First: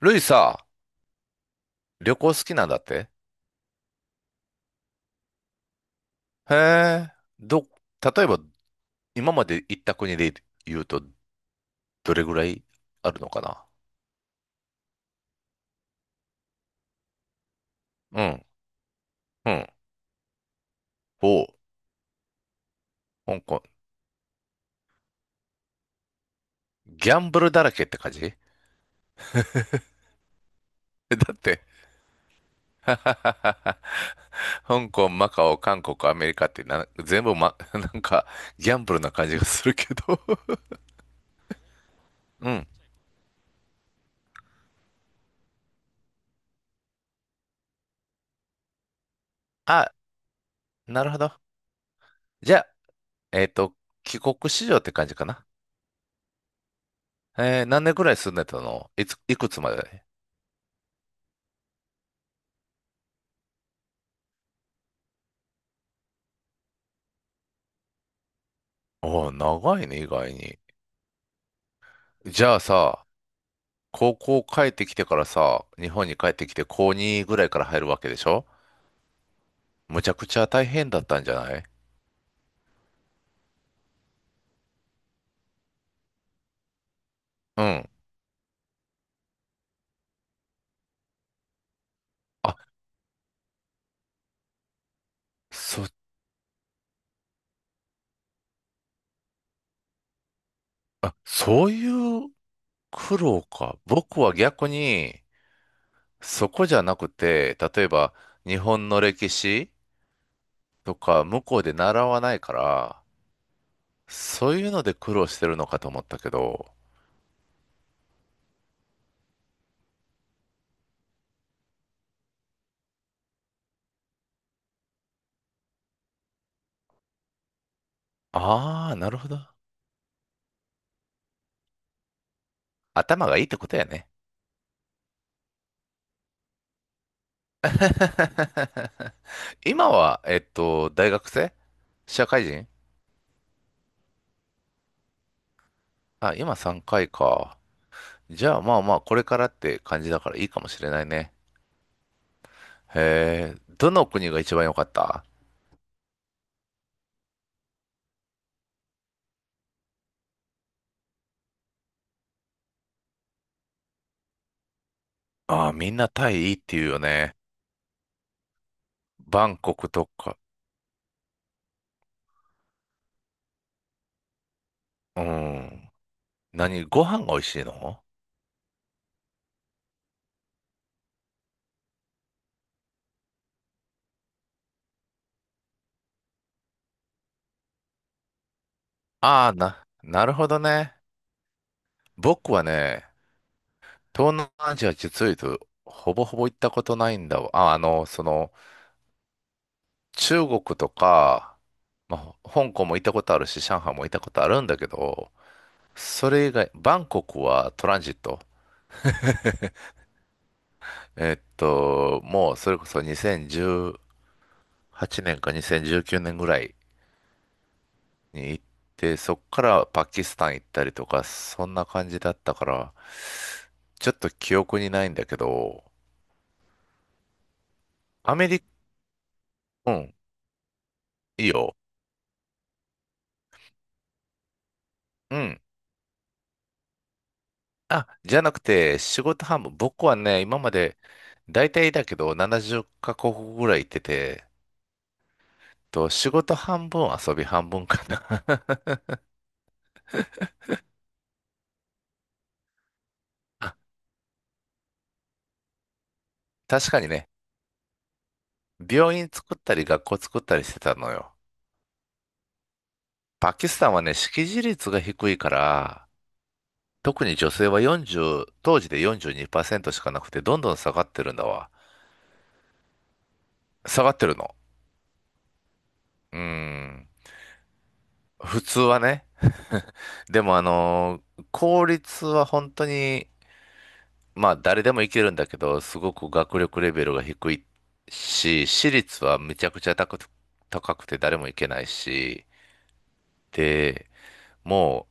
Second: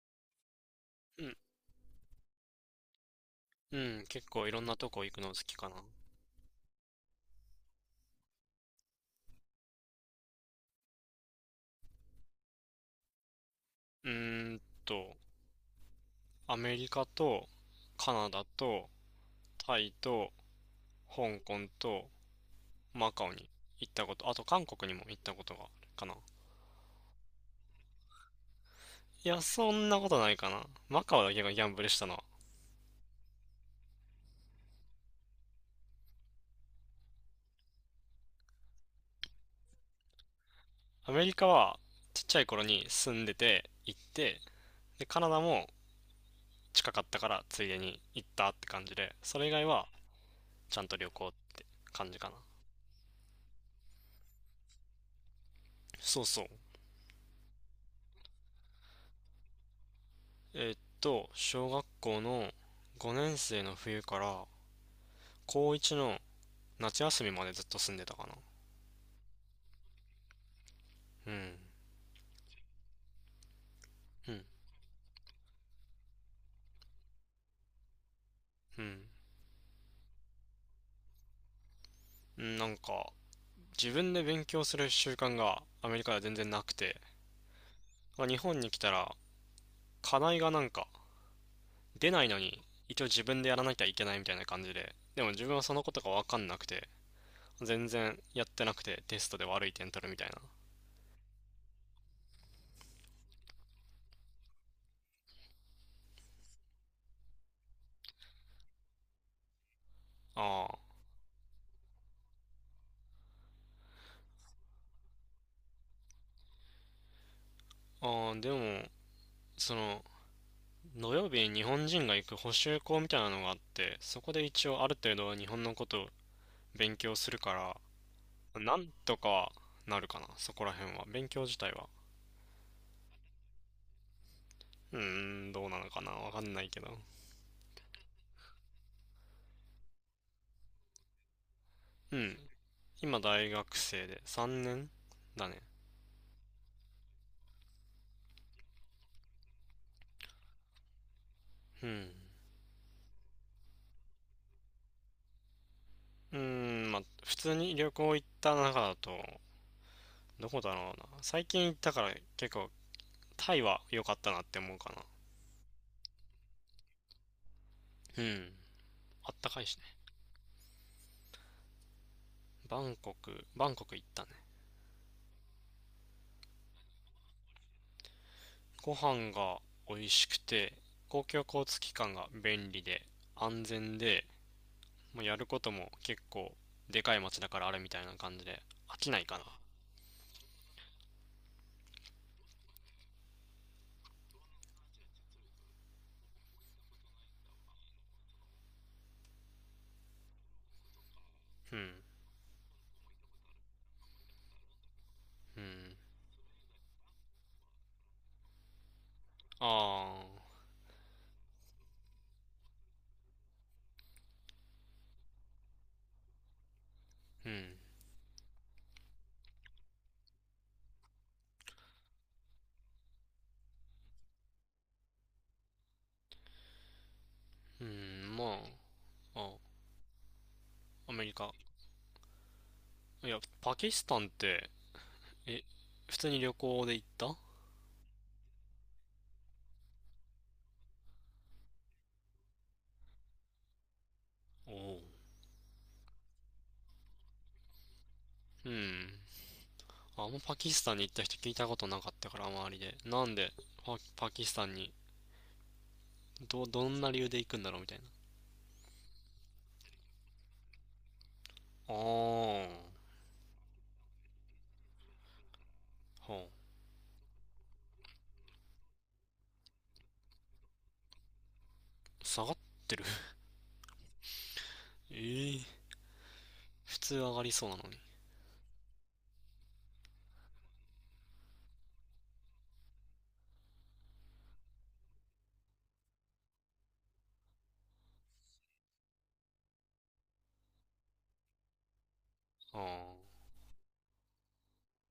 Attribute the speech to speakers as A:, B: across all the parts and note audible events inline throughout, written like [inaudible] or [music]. A: ルイさ、
B: うん、
A: 旅行好きなんだって。
B: うん、結構いろんなとこ行くの好きかな。
A: へえ、ど、例えば今まで行った国で言うと、どれぐらいあるのかな？
B: うーんと、アメリカとカ
A: う
B: ナダ
A: ん、
B: と
A: うん。
B: タイと香
A: おう、
B: 港とマカオ
A: 香
B: に
A: 港。
B: 行ったこと、あと韓国にも行ったことがあるかな。
A: ギャンブルだらけって感じ？
B: いや、そんなことないかな。マ
A: え
B: カオ
A: だ
B: だ
A: っ
B: けが
A: て、
B: ギャンブルしたのは。
A: ははははは [laughs] 香港、マカオ、韓国、アメリカってな、全部ま、[laughs] なんかギャンブルな感じがするけど。 [laughs]
B: アメリカはちっちゃい
A: う
B: 頃
A: ん。
B: に住んでて行って、で、カナダも近かったからついでに行ったって感じで、それ以外は
A: あ、
B: ちゃんと
A: な
B: 旅
A: るほ
B: 行っ
A: ど。
B: て感じかな。
A: じゃあ、えっと、帰国子女って感じかな？
B: そうそう。
A: 何年ぐらい住んでたの？いつ、いくつまで？
B: 小学校の5年生の冬から高1の夏休みまでずっと住んでたかな。
A: ああ、長いね、意外に。
B: うん。
A: じゃあさ、高
B: う
A: 校
B: ん。
A: 帰ってきてからさ、日本に帰ってきて高2ぐらいから入るわけでしょ？
B: うん。
A: むちゃくちゃ大変だったんじゃない？
B: なんか、自分で勉強する習慣がアメリカでは全然なくて、
A: うん。
B: ま日本に来たら課題がなんか出ないの
A: あ、
B: に一応自分でやらなきゃいけないみたいな感じで、でも自分はその
A: そ、
B: ことが分かんなくて、全然やってなくてテストで悪い点取るみたいな。
A: そういう苦労か。僕は逆に、そこじゃなくて、例えば日本の歴史
B: あ
A: とか向こうで習わないから、そういうので苦労してるのかと思ったけど。
B: ーああ、でも、その、土曜日に日本人が行く補習校みたいなのがあって、そこで一応ある程度は日本のことを勉強するから、なん
A: ああ、な
B: と
A: るほど。
B: かなるかな、そこら辺は。勉強自体は。
A: 頭がいいってことやね。
B: うーん、どうなのかな、わかんないけど。
A: [laughs] 今は、大学生？
B: う
A: 社
B: ん。
A: 会人？
B: 今大学生で3年だね。
A: あ、今3回か、いか。じゃあまあまあ、これからって感じだからいいかもしれないね。
B: うん。
A: へえ、どの国が一番良かった？
B: うーん、まあ、普通に旅行行った中だと、どこだろうな。最近行ったから結構タイは良かったなって思うかな。
A: ああ、みんなタイいいって言うよね。
B: うん。あっ
A: バ
B: た
A: ン
B: かいし
A: コ
B: ね。
A: クとか。
B: バンコク、バンコク行ったね。
A: うん。何、ご飯が美味しいの？
B: ご飯が美味しくて、公共交通機関が便利で安全で、もうやることも結構でかい街だからあるみたいな感じで飽きないかな。
A: ああ、なるほどね。僕はね、東南アジア、実を言うと、ほぼほぼ行ったことないんだわ。あ、中国とか、
B: うん。
A: まあ、香港も行ったことあるし、上海も行ったことあるんだけど、
B: うん。
A: それ以外、バンコクはトランジット。
B: ああ、
A: もうそれこそ2018年か2019年ぐらい
B: うん。
A: に行って、そっからパキスタン行ったりとか、そんな感じだったから、ちょっと記憶にないんだけど、
B: うん、
A: アメ
B: ま
A: リカ、
B: あ、
A: うん、
B: あ、アメリ
A: いい
B: カ。
A: よ。
B: いや、パキスタンって、
A: うん。
B: え、普通に旅行で行った？
A: あ、じゃなくて、仕事半分、僕はね、今まで、大体だけど、70カ国ぐらい行ってて、
B: おおう。
A: と、仕事半分、遊び半分かな。
B: うん。あんまパキスタンに行った人聞いたことなかったから、周りで。なんで
A: [laughs]
B: パキスタンに、ど
A: 確
B: ん
A: かに
B: な理由
A: ね、
B: で行くんだろうみたいな。
A: 病院作ったり学校作ったりしてたのよ。
B: ああ。
A: パキスタンはね、識字率が低いから、
B: はあ、
A: 特に女性は40、当時で42%しかなくて、どんどん下がってるんだわ。
B: 下がってる
A: 下がってるの。
B: [laughs] ええー
A: うー
B: 普
A: ん。
B: 通上がりそうなのに。
A: 普通はね。でも公立は本当に、まあ誰でもいけるんだけど、すごく学力レベルが低いし、私立はめちゃくちゃ高くて誰もいけないし、
B: ああ、
A: で、も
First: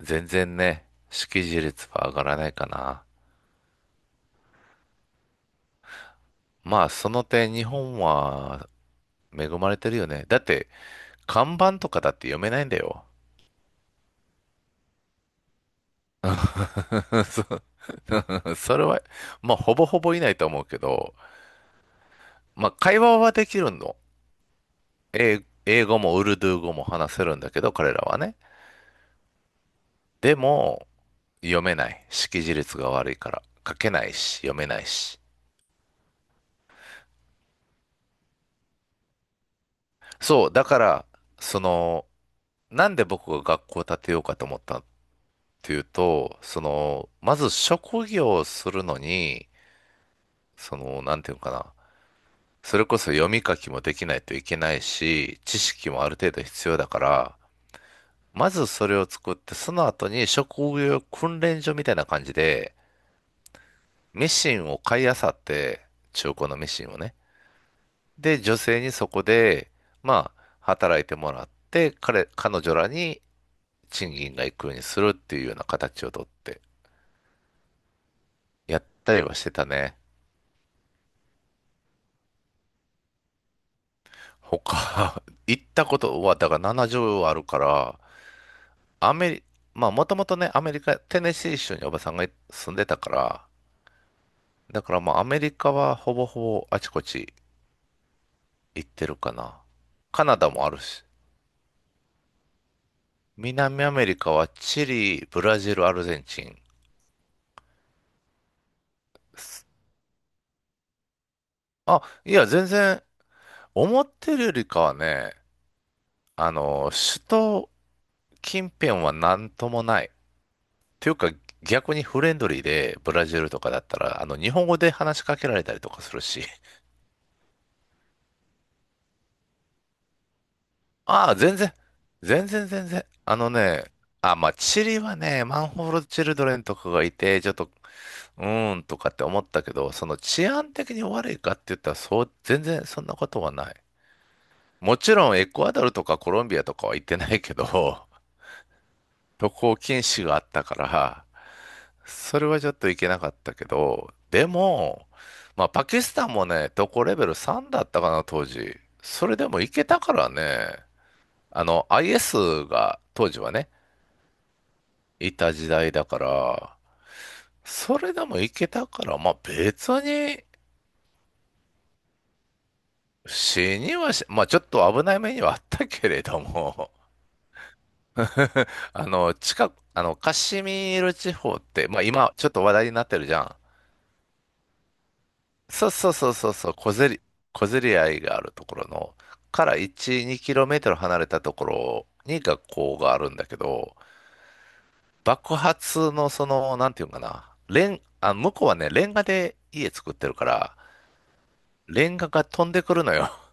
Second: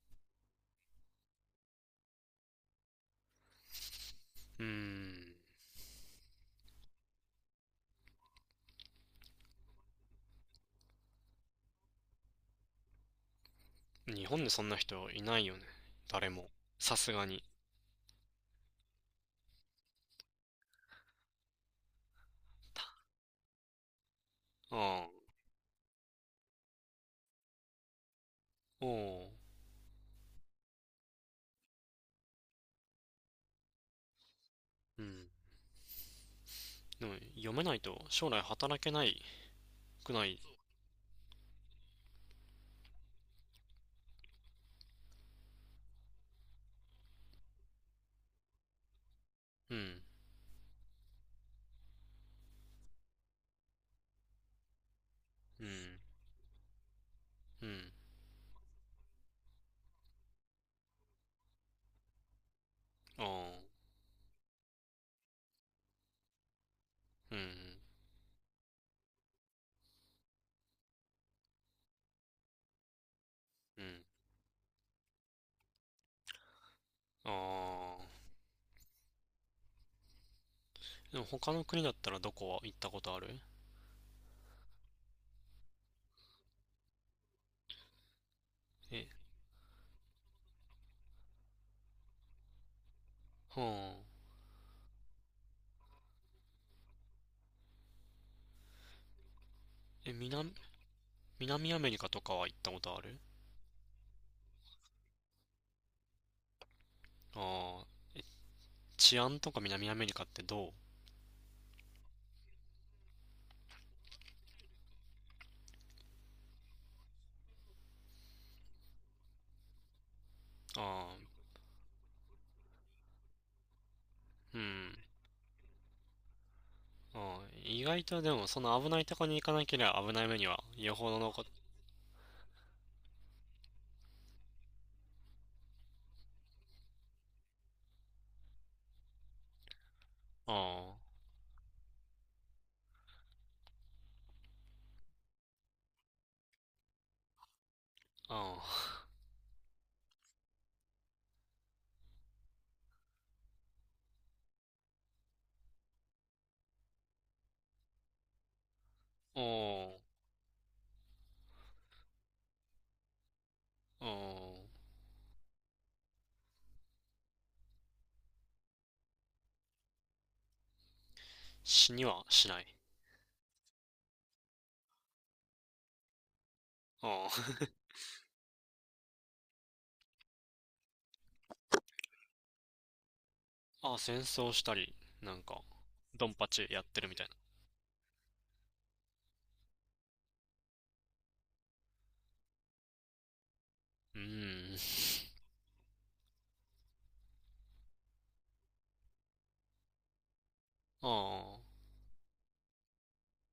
A: う、全然ね、識字率は上がらないかな。
B: うーん。
A: まあ、その点、日本は恵まれてるよね。だって、看板とかだって読めないんだよ。
B: 日本でそんな人いないよね。誰も。さすがに。
A: [laughs] それは、まあ、ほぼほぼいないと思うけど、まあ、会話はできるの。
B: ああ、
A: 英語もウルドゥー語も話せるんだけど、彼らはね。
B: おお、
A: でも、読めない。識字率が悪いから。書けないし、読めない
B: う
A: し。
B: ん。でも、読めないと将来働けないくない？
A: そう、だから、その、なんで僕が学校を建てようかと思ったっていうと、まず職業をするのに、
B: うん、
A: なんていうのかな。それこそ読み書きもできないといけないし、知
B: う
A: 識
B: ん、
A: もある程度必要だから、
B: うん、
A: まずそれを作って、その後に職業訓練所みたいな感じで、
B: ああ、
A: ミシンを買い漁って、中古のミシンをね。
B: うん、
A: で、女性にそこで、まあ、働いてもらって、彼女らに
B: うん、
A: 賃金が行くようにするっていうような形をとって、
B: ああ。
A: やったりはしてたね。
B: でも他の国だったらどこは行ったことある？
A: 他、[laughs] 行ったことは、だから70あるから、
B: え、
A: アメリ、まあもともとね、アメリカ、テネシー州におばさんが住んでたから、
B: はあ、
A: だからまあアメリカはほぼほぼあちこち行ってるかな。
B: え、
A: カナダ
B: 南、
A: もあるし、
B: 南アメリカとかは行ったことある？
A: 南アメリカはチリ、ブラジル、アルゼンチン。
B: ああ、え治安とか南アメリカってどう？
A: あ、いや、全然、思ってるよりかはね、首都近辺はなんともない。
B: あ
A: ていう
B: あ、
A: か、逆にフレンドリーで、ブラジルとかだったら、日
B: う
A: 本語で
B: ん。
A: 話しかけられたりとかするし。
B: ああ、意外とでも、その危ないとこに行かなければ危ない目には、よほどの
A: ああ、
B: こと、
A: 全然、全然全然。あのね、あ、まあ、チリはね、マンホールチルドレンとかがいて、ちょっと、うーんとかって思ったけど、その治安
B: あ
A: 的に悪いかって言ったら、そう、全然そんなことはない。もちろん、エクアドルとかコロンビアとかは行ってないけど、[laughs]
B: あ、ああ、
A: 渡航禁止があったから、それはちょっといけなかったけど、でも、まあ、パキスタンもね、どこレベル3だったかな、当時。それ
B: [laughs] お
A: でもいけた
B: お、
A: からね、IS が当時はね、
B: おお、
A: いた時代だから、それでもいけたから、まあ、別に
B: 死にはしない。
A: 死にはし、まあ、ちょっと危ない目にはあったけれども。
B: あ
A: [laughs] あの、近く、あの、カシミール地方って、まあ、今、ちょっと話題になってるじゃん。
B: あ、[laughs] ああ、戦争したり、なんか、
A: そうそう
B: ド
A: そ
B: ン
A: う
B: パ
A: そう
B: チ
A: そう、
B: やってるみたいな。
A: 小競り合いがあるところの、から1、2キロメートル離れたところに学校があるんだけど、
B: うーん。
A: 爆発のなんていうのかな、レン、あ、向こうはね、レンガで家作ってるから、
B: あ
A: レンガが飛んでくるのよ。[laughs]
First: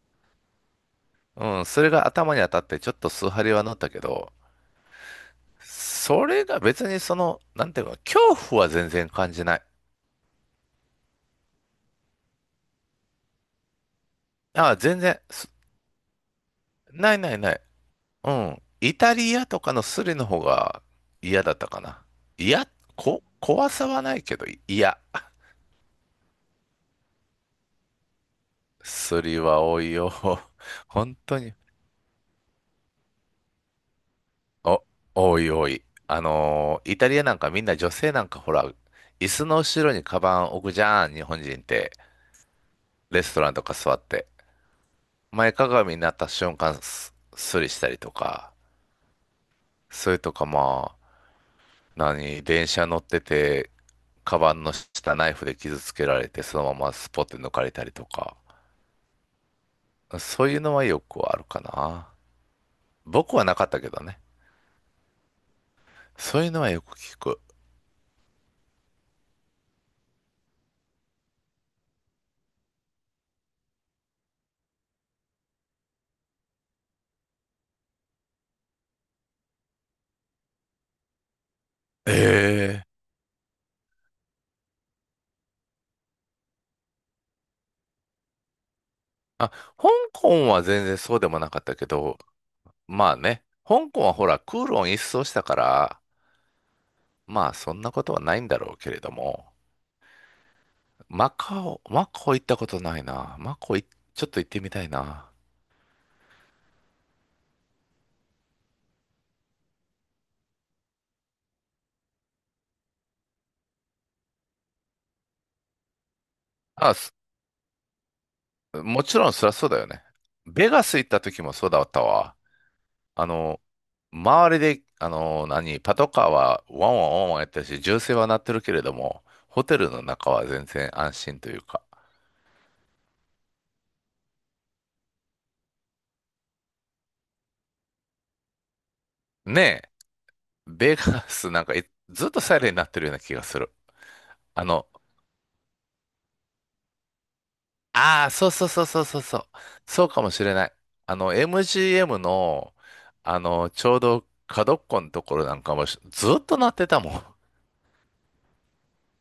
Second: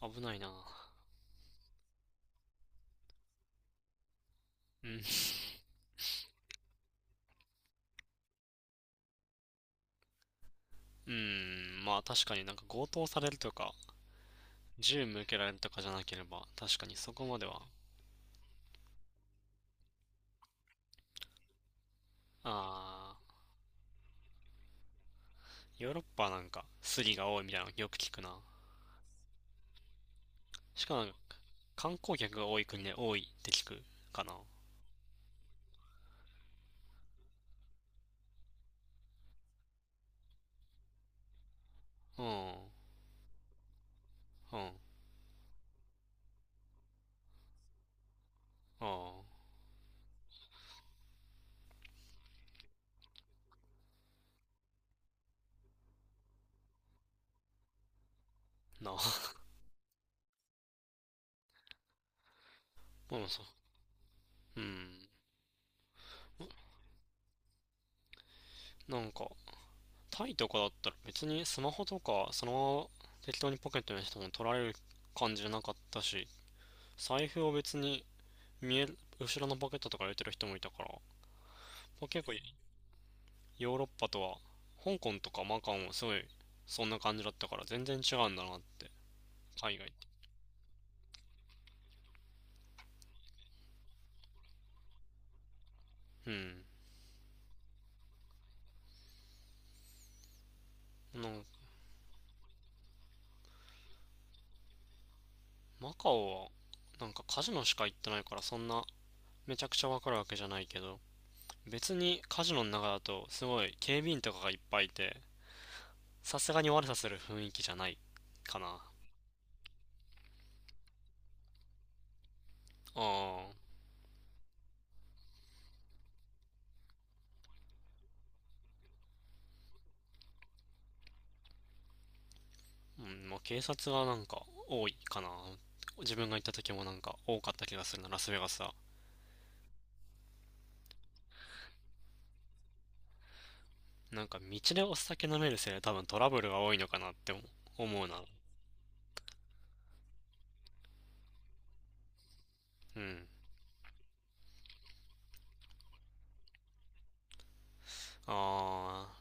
B: あ、危ないな。
A: うん、それが頭に当たってちょっと数針は乗ったけど、
B: うん。
A: それが別になんていうの、恐怖は全然感じない。
B: うん、まあ確かになんか強盗されるとか、
A: あ、全
B: 銃
A: 然、
B: 向けられるとかじゃなければ、確かにそ
A: ない
B: こ
A: な
B: ま
A: い
B: で
A: な
B: は、
A: い。うん。イタリアとかのスリの方が嫌だったかな。嫌、
B: ああ、
A: 怖さはないけど、嫌。
B: ヨーロッパなんかスリが多いみたいなのよく聞くな。
A: スリは多いよ。
B: し
A: [laughs]
B: かもな
A: 本当に。
B: 観光客が多い国で多いって聞くかな。
A: お、多い多い。イタリアなんかみんな女性なんかほら、椅子の後ろにカバン置くじゃん、日本人って。
B: うん。
A: レストランとか座って。
B: うん。あ
A: 前かがみになった瞬間、スリしたりとか。
B: あ。
A: それとかま何、電車乗ってて、カバンの下ナイフで傷つけられて、そのままスポッて抜かれたりとか、
B: なあ。
A: そういうのはよくあるかな。
B: [laughs] うん、
A: 僕
B: そ
A: は
B: う。
A: なかったけどね。
B: うん。
A: そういうのはよく聞く。
B: なんか、タイとかだったら別にスマホとかそのまま適当にポケットにしても取られる感じじゃなかったし、財布を別に見える、後ろのポケットとか入れてる人もいたから、結構ヨ
A: ええ、
B: ーロッパとは、香港とかマカオもすごいそんな感じだったから全然違うんだなって、
A: あ、
B: 海外
A: 香
B: って。
A: 港は全然そうでもなかったけど、まあね、香港はほら、クーロン一掃したから、
B: うん。
A: まあそんなことはないんだろうけれども、
B: な
A: マ
B: ん
A: カオ、マカオ行ったことないな。マカオ、ちょっと行ってみたいな。
B: マカオは、なんかカジノしか行ってないから、そんな、めちゃくちゃわかるわけじゃないけど、別にカジノの中だと、すごい警備員とかがいっぱいいて、さすがに悪さ
A: あ、
B: する雰囲気じゃないかな。あ
A: もちろんそりゃそうだよね。ベガス行った時もそうだったわ。あ
B: あ、
A: の、周りで、何、パトカーはワンワンワンワンやってるし、銃声は鳴ってるけれども、ホテルの中は全然安心というか。
B: うん、まあ警察がなんか多いかな。自分が行った時もなんか多かった気がするな、ラスベガスは。
A: ねえ、ベガスなんかいずっとサイレンになってるような気がする。
B: なんか道
A: あ
B: で
A: の、
B: お酒飲めるせいで多分トラブルが多いのかなって思うな。
A: ああ、そうそうそうそうそうそう。そうかもしれない。MGM の、
B: うん。
A: ちょうど角っこのところなんかもしずっと鳴ってたもん。
B: ああ、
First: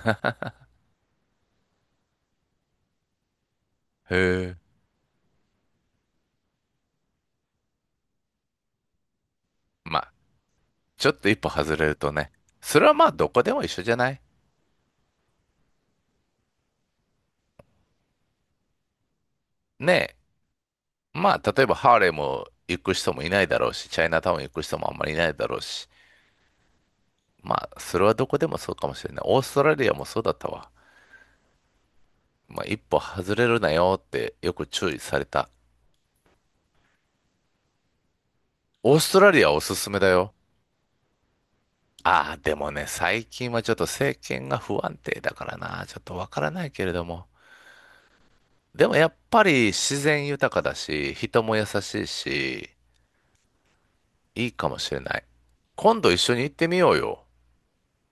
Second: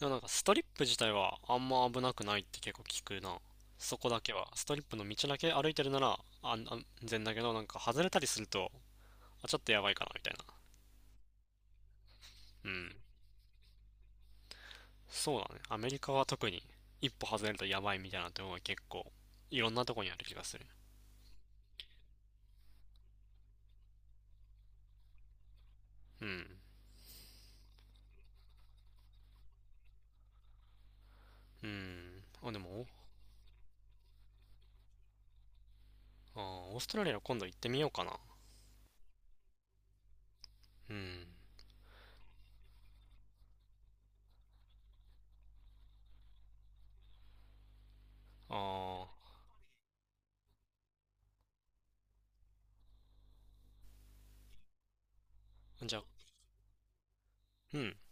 B: でもなんかストリップ自体はあんま危なくないって結構聞くな。そこ
A: へ
B: だけは。
A: え。
B: ストリップの道だけ歩いてるなら安全だけど、なんか外れたりすると、あ、ちょっとやばい
A: ま
B: かな
A: あ
B: みたい
A: ちょっと一歩外れるとね、
B: な。う
A: それ
B: ん。
A: はまあどこでも一緒じゃない？
B: そうだね。アメリカは特に一歩外れるとやばいみたいなところが結構いろんな
A: ね
B: とこにある気がする。
A: え、まあ例えばハーレムも行く人もいないだろうし、チャイナタウン行く人もあんまりいないだろうし、
B: うん。
A: まあそれはどこでもそうかもしれない。オーストラリアもそうだったわ。
B: うん。あ、で
A: まあ一
B: も、
A: 歩外れるなよってよく注意された。
B: あー、オーストラリア今度行ってみようかな。
A: オーストラリアおすすめだよ。
B: うん。
A: ああ、でもね、最近はちょっと政権が不安定だからな、ちょっとわからないけれども。でも
B: あ
A: やっぱり自然豊かだし、人も優しいし、いいかもしれない。
B: あ、じゃ
A: 今
B: あ、
A: 度一緒に行ってみようよ。
B: うん。